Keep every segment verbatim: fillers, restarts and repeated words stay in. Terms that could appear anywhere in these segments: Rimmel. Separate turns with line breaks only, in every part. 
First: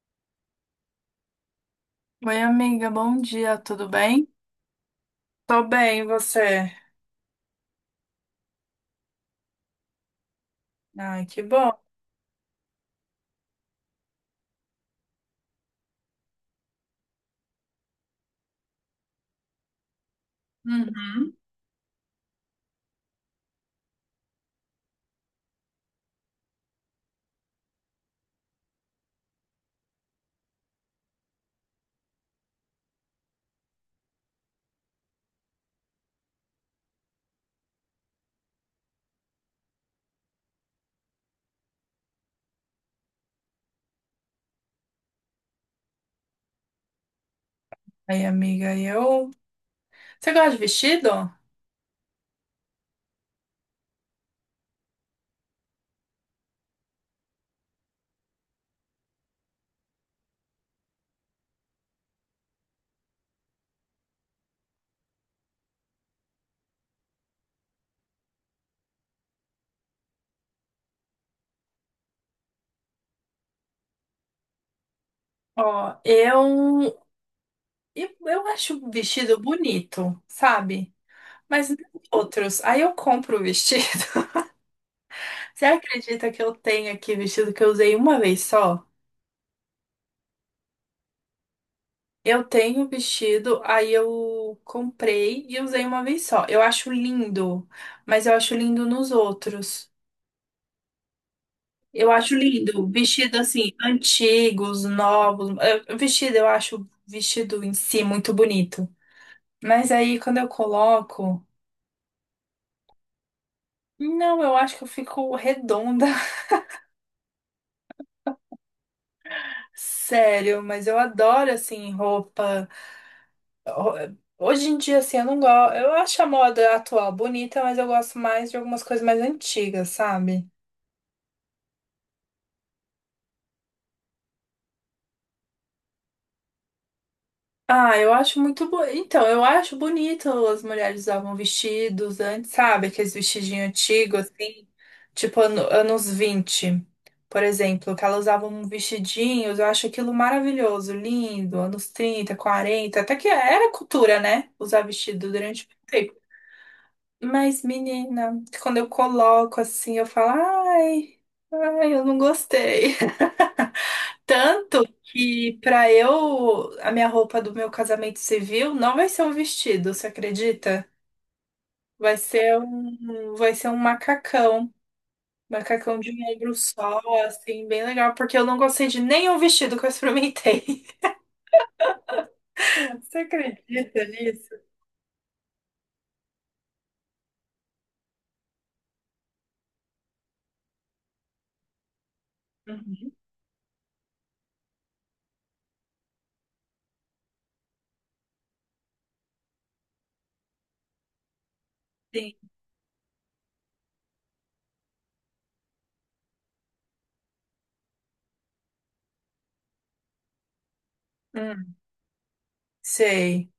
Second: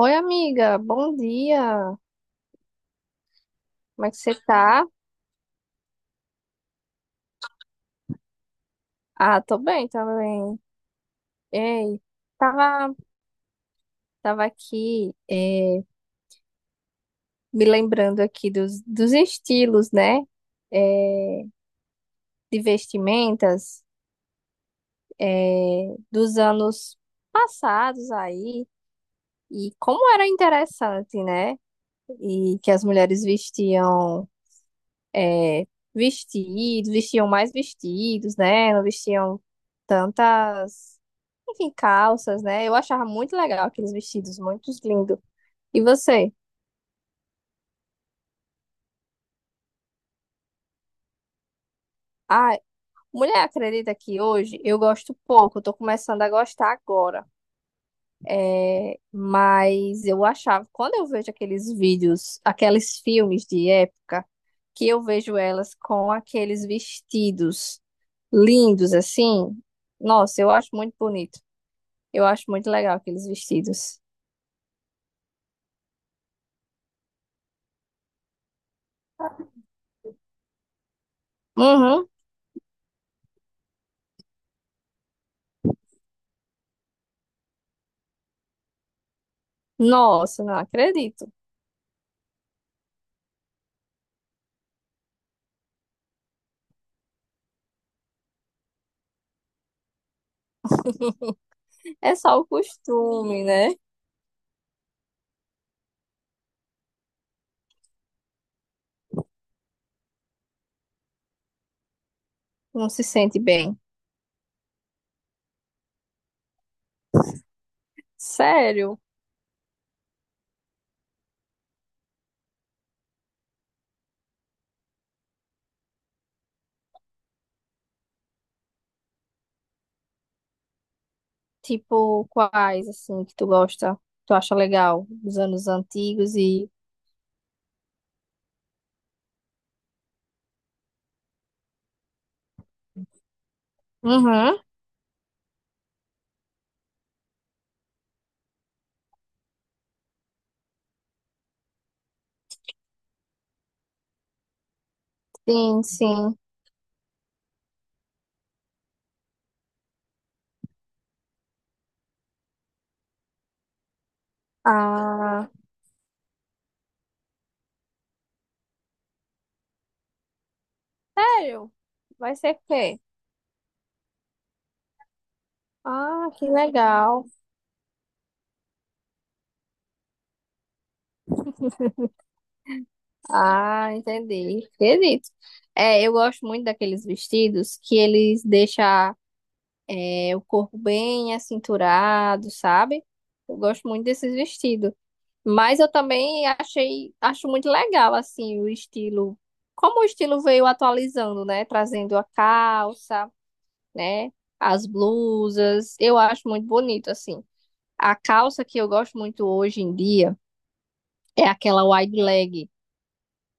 Oi, amiga, bom dia.
Oi, amiga, bom dia, tudo
Como é que
bem?
você tá?
Tô bem, e você?
Ah, tô bem também.
Ai, que bom.
Ei, tava, tava aqui é, me lembrando aqui dos, dos estilos, né?
Uhum.
É, de vestimentas, é, dos anos passados aí. E como era interessante, né? E que as mulheres vestiam. é, Vestidos, vestiam mais vestidos, né? Não vestiam tantas, enfim, calças, né? Eu achava muito legal aqueles vestidos, muito lindo. E você?
Aí, amiga, eu. Você gosta de vestido?
Ah, mulher, acredita que hoje eu gosto pouco, eu tô começando a gostar agora. É, mas eu achava, quando eu vejo aqueles vídeos, aqueles filmes de época, que eu vejo elas com aqueles vestidos lindos assim, nossa, eu acho muito bonito. Eu acho muito legal aqueles vestidos.
Ó, eu. Eu eu acho o vestido bonito, sabe? Mas não
Uhum.
outros. Aí eu compro o vestido. Você acredita que eu tenho aqui vestido que eu usei uma vez só?
Nossa, não acredito.
Eu tenho vestido, aí eu comprei e usei uma vez só. Eu acho lindo, mas eu acho lindo nos outros. Eu
É
acho
só o
lindo. Vestido
costume,
assim,
né?
antigos, novos. Eh, Vestido, eu acho vestido em si muito bonito. Mas aí quando eu coloco.
Não se sente bem.
Não, eu acho que eu fico redonda.
Sério?
Sério, mas eu adoro assim, roupa. Ho- Hoje em dia, assim, eu não gosto. Eu acho a moda atual bonita, mas eu gosto mais de algumas coisas mais antigas, sabe?
Tipo, quais, assim, que tu gosta, tu acha legal? Dos anos antigos e.
Ah, eu acho muito bo... Então, eu acho bonito as mulheres usavam vestidos antes, sabe? Aqueles vestidinhos antigos,
Uhum.
assim, tipo ano- anos vinte por exemplo, que elas usavam vestidinhos, eu acho aquilo maravilhoso, lindo, anos trinta quarenta até que era cultura, né? Usar vestido durante
Sim,
muito tempo.
sim.
Mas, menina, quando eu coloco assim, eu falo, ai, ai, eu não gostei. Tanto
Ah,
que pra eu, a minha roupa do meu casamento civil não vai ser um vestido, você acredita?
sério?
Vai
Vai ser
ser
o quê?
um, vai ser um macacão. Macacão de
Ah,
um
que
ombro só,
legal.
assim, bem legal, porque eu não gostei de nenhum vestido que eu experimentei. Você
Ah,
acredita nisso?
entendi. Acredito. É, eu gosto muito daqueles vestidos que eles deixam, é, o corpo bem acinturado, sabe?
Uhum.
Eu gosto muito desses vestidos. Mas eu também achei, acho muito legal, assim, o estilo. Como o estilo veio atualizando, né? Trazendo a
Sim.
calça, né? As blusas. Eu acho muito bonito, assim. A calça que eu gosto muito hoje em dia é
Hum,
aquela wide leg,
sei.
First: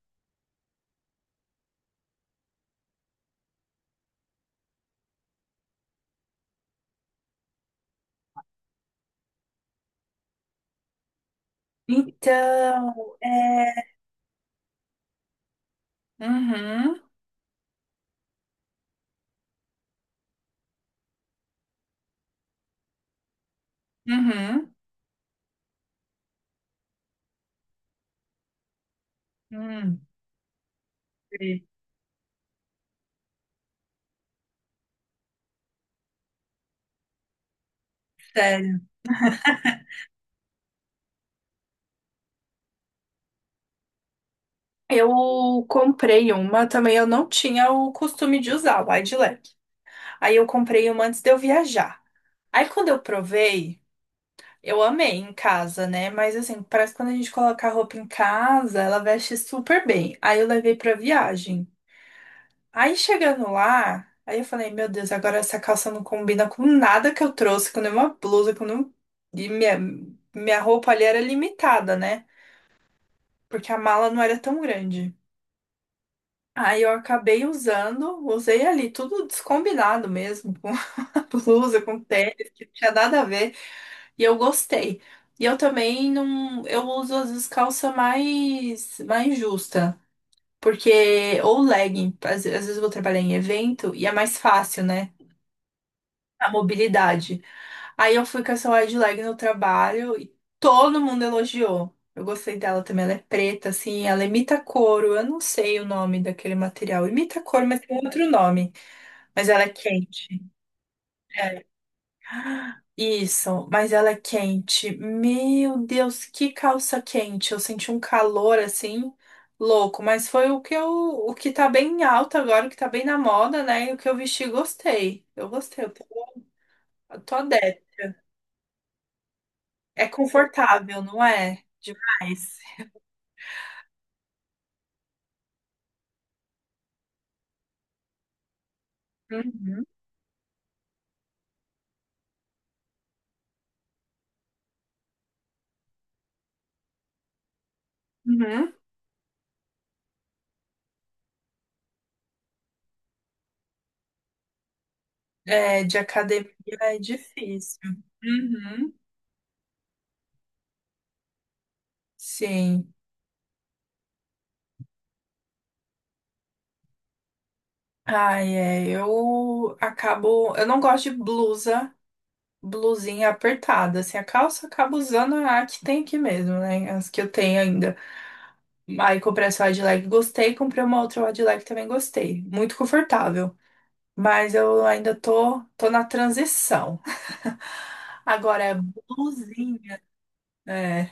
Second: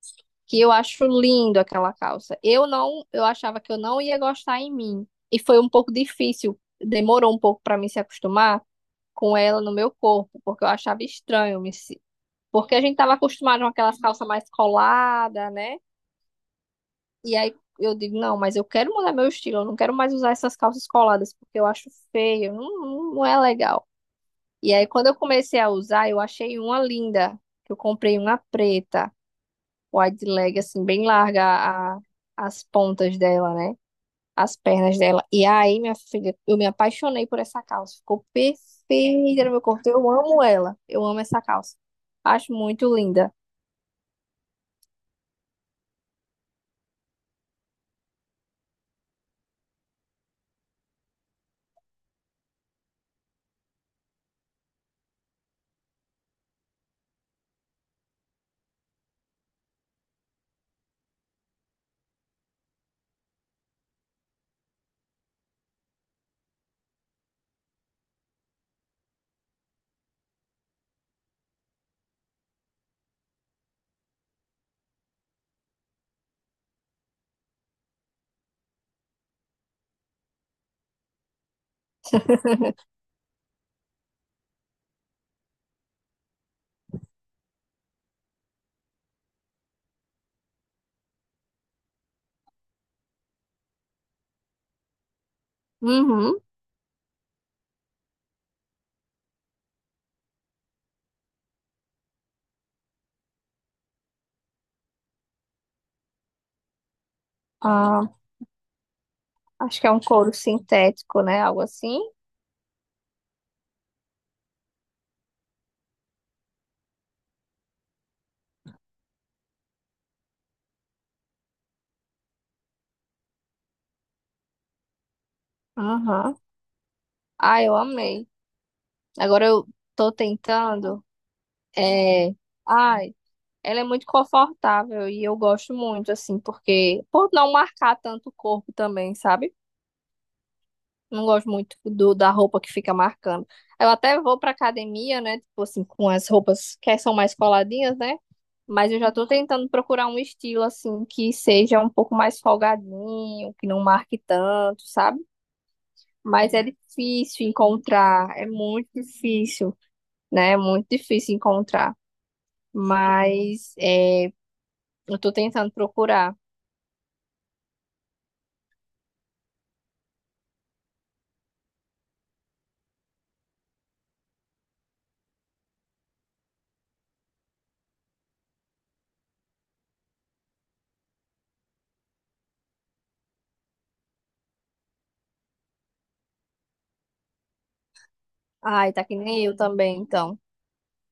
que eu acho lindo aquela calça. Eu não, eu achava que eu não ia gostar em mim. E foi um pouco difícil, demorou um pouco para mim se acostumar com ela no meu corpo, porque eu achava estranho, me se- porque a gente estava
Então,
acostumado com
é.
aquelas calças mais coladas, né?
Uhum,
E aí eu digo, não, mas eu quero mudar meu estilo, eu não quero mais usar essas calças coladas, porque eu acho feio, não, não não é legal.
uhum,
E aí quando eu comecei a usar, eu achei uma linda, que eu comprei uma preta,
hum,
wide leg, assim, bem larga
sei.
a- as pontas dela, né? As pernas dela. E aí, minha filha, eu me apaixonei por essa calça. Ficou
Sério.
perfeita no meu corpo. Eu amo ela. Eu amo essa calça. Acho muito linda.
Eu comprei uma também, eu não tinha o costume de usar, wide leg. Aí eu comprei uma antes de eu viajar. Aí quando eu provei, eu amei em casa, né? Mas assim, parece que quando a gente coloca a roupa em casa, ela veste super bem. Aí eu levei pra viagem. Aí chegando lá, aí eu falei, meu Deus, agora essa calça não combina com nada que eu trouxe, com nenhuma blusa, com nenhum... E minha, minha roupa ali era limitada, né? Porque a mala não era tão grande. Aí eu acabei usando, usei ali, tudo descombinado mesmo. Blusa, com tênis, que não tinha nada a ver. E eu gostei. E eu também não. Eu uso às vezes calça mais, mais justa. Porque, ou legging, às, às vezes eu vou trabalhar em evento e é mais fácil, né?
Uhum.
A mobilidade. Aí eu fui com essa wide leg no trabalho e todo mundo elogiou. Eu gostei dela também, ela é preta, assim, ela imita couro. Eu não sei o nome daquele material. Imita couro, mas tem
Ah,
outro nome. Mas ela é
acho que é um couro
quente.
sintético, né? Algo
É.
assim.
Isso, mas ela é quente. Meu Deus, que calça quente. Eu senti um calor assim louco, mas foi o que eu, o que tá bem alto agora, o que tá bem na moda, né? E o que eu vesti, gostei. Eu gostei, eu tô,
Aham.
eu tô
Ah, eu
adepta.
amei. Agora eu
É
tô
confortável,
tentando.
não é?
É...
Demais.
Ai, ela é muito confortável e eu gosto muito, assim, porque. Por não marcar tanto o corpo também, sabe?
Uhum,
Não gosto muito do, da roupa que fica marcando. Eu até vou pra academia, né? Tipo assim, com as roupas que são mais coladinhas, né?
uhum.
Mas eu já tô tentando procurar um estilo, assim, que seja um pouco mais folgadinho, que não marque tanto, sabe?
É, de academia
Mas é
é
difícil
difícil.
encontrar, é muito
Uhum.
difícil, né? É muito difícil encontrar.
Sim.
Mas é, eu tô tentando procurar.
Ai, é, eu acabo, eu não gosto de blusa. Blusinha apertada, assim, a calça eu acabo usando a que tem aqui mesmo, né? As que eu tenho ainda. Aí comprei essa wide leg, gostei, comprei uma outra wide leg também gostei. Muito confortável. Mas eu ainda tô, tô na transição. Agora é
Ai, tá que nem eu também,
blusinha,
então.
é.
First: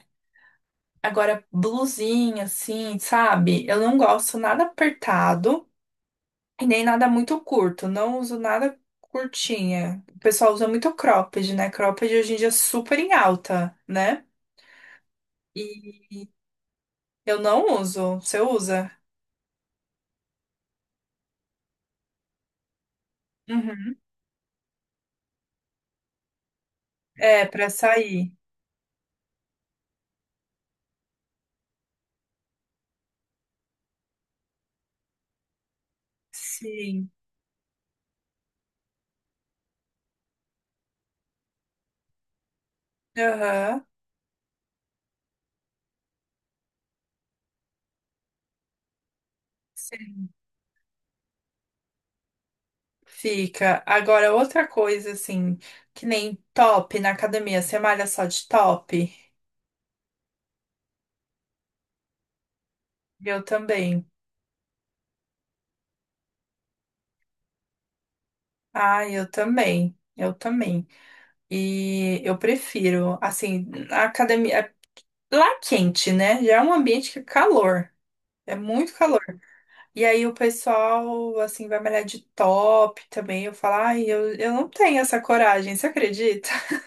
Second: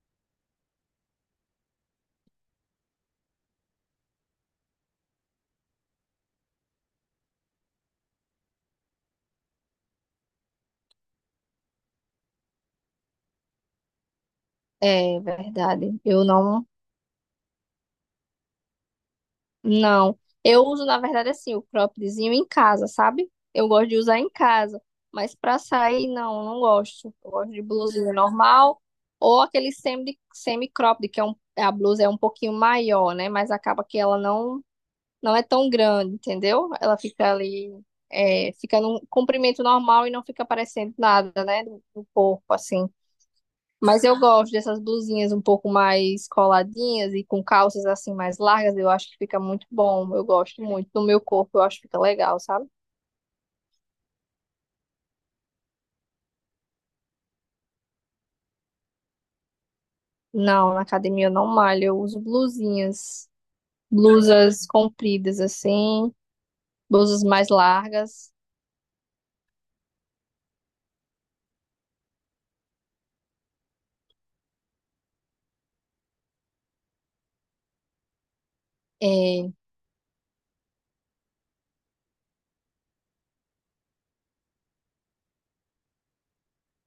Agora blusinha, assim, sabe? Eu não gosto nada apertado e nem nada muito curto. Não uso nada curtinha. O pessoal usa muito cropped, né? Cropped hoje em dia é super em alta, né?
É verdade. Eu
E
não.
eu não uso. Você usa?
Não, eu uso na verdade assim o croppedzinho em casa, sabe? Eu gosto
Uhum.
de usar em casa, mas pra sair não, não gosto. Eu
É,
gosto de
pra
blusinha
sair.
normal ou aquele semi semi cropped que é um, a blusa é um pouquinho maior, né? Mas acaba que ela não não é tão grande, entendeu? Ela
Sim.
fica ali, é, fica num comprimento normal e não fica parecendo nada, né? Do, do corpo assim.
Aham.
Mas eu gosto dessas blusinhas um pouco mais coladinhas e com calças assim mais largas, eu acho que fica muito bom. Eu
Sim.
gosto muito do meu corpo, eu acho que fica legal, sabe?
Fica. Agora, outra coisa, assim, que nem top na academia. Você malha só de top?
Não, na academia eu não malho, eu uso blusinhas,
Eu também.
blusas compridas assim, blusas mais largas.
Ah, eu também. Eu também. E eu prefiro, assim, a academia. Lá é quente, né? Já é um ambiente que é calor. É muito calor.
É,
E aí o pessoal, assim, vai malhar de top também. Eu falo, ai, eu, eu não tenho essa coragem, você acredita?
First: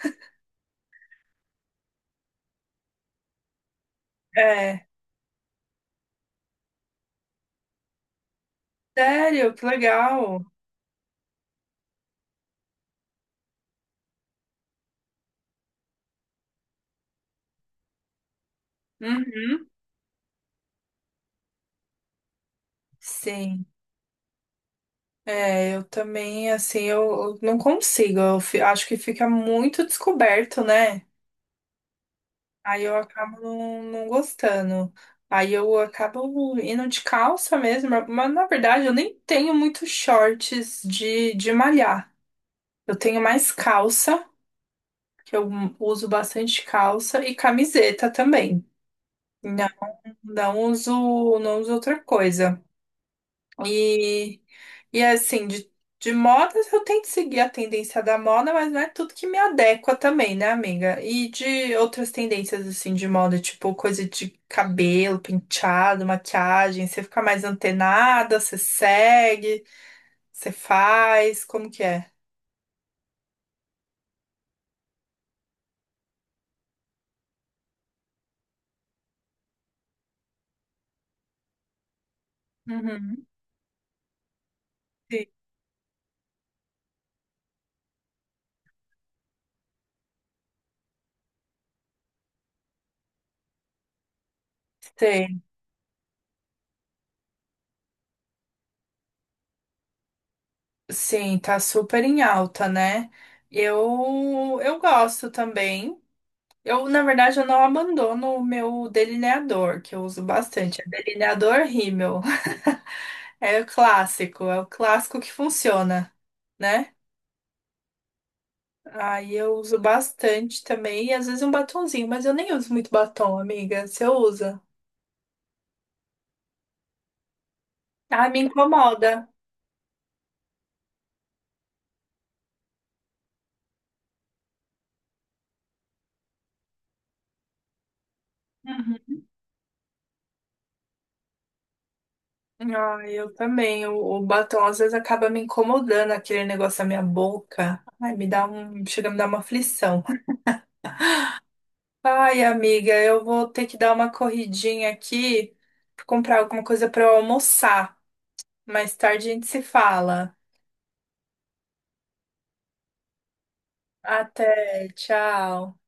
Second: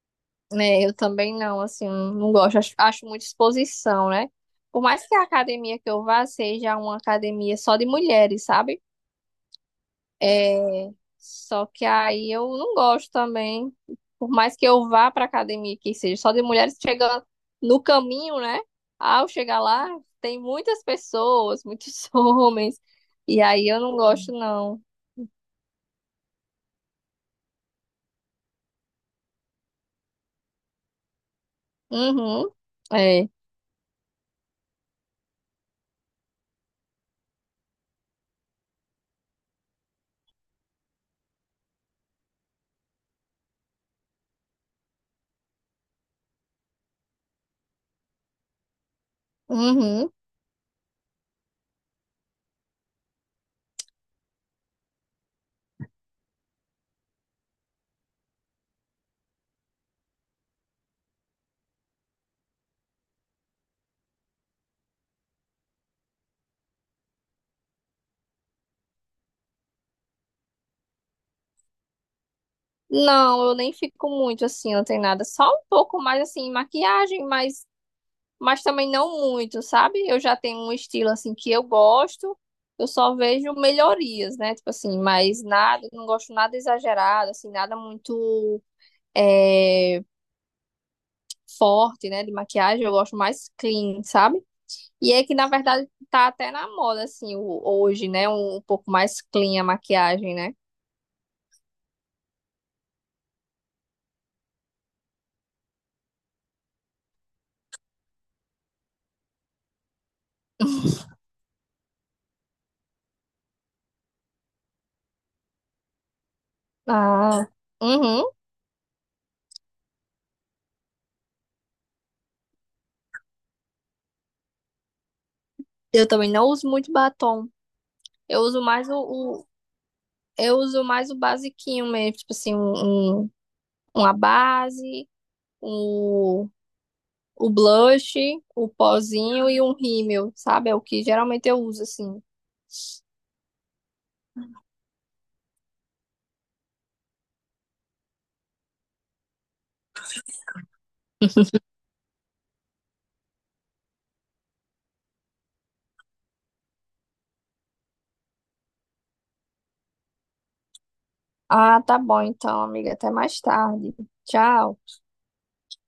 né, eu também não, assim, não gosto, acho, acho muita exposição, né? Por
É,
mais que a academia que eu vá seja uma academia só de mulheres, sabe?
sério, que legal.
É, só que aí eu não gosto também. Por mais que eu vá pra academia, que seja só de mulheres chegando no caminho, né? Ao chegar
Uhum.
lá, tem muitas pessoas, muitos homens. E
Sim,
aí eu não gosto, não.
é, eu também, assim, eu eu não consigo. Eu fi- acho que fica muito descoberto, né?
Uhum.
Aí eu
É.
acabo não, não gostando. Aí eu acabo indo de calça mesmo, mas na verdade eu nem tenho muitos shorts de, de malhar. Eu tenho mais calça. Que eu uso bastante calça e camiseta também. Não,
Uhum.
não uso, não uso outra coisa. E, e assim, de, de modas eu tento seguir a tendência da moda, mas não é tudo que me adequa também, né, amiga? E de outras tendências assim de moda, tipo coisa de cabelo, penteado, maquiagem, você fica mais antenada, você segue, você faz, como que é?
Não, eu nem fico muito assim, não tem nada. Só um pouco mais assim, maquiagem, mas mas também não muito, sabe? Eu já tenho um estilo assim que eu gosto, eu só
Uhum.
vejo melhorias, né? Tipo assim,
Sim.
mas nada, não gosto nada exagerado, assim, nada muito, é, forte, né? De maquiagem, eu gosto mais clean, sabe? E é que
Sei.
na verdade tá até na moda, assim, o- hoje, né? Um, um pouco mais clean a maquiagem, né?
Sim, tá super em alta, né? Eu eu gosto também. Eu, na verdade, eu não abandono o meu delineador, que eu uso bastante. É delineador Rimmel. É o clássico, é o clássico que funciona, né?
Ah, uhum.
Aí eu uso bastante também, e às vezes um batonzinho, mas eu nem uso muito batom, amiga. Você usa?
Eu também não uso muito batom.
Ah, me
Eu uso mais o,
incomoda.
o- eu uso mais o basiquinho mesmo, tipo assim, um, um- uma base, o, o blush, o pozinho e um rímel, sabe? É o que geralmente eu uso assim.
Ah, eu também. O, o batom às vezes acaba me incomodando aquele negócio na minha boca. Ai, me dá um, chega a me dar uma aflição. Ai, amiga, eu vou ter que dar uma corridinha aqui, pra comprar alguma coisa para eu almoçar. Mais tarde a gente se fala.
Ah, tá bom então, amiga. Até mais tarde. Tchau.
Até, tchau.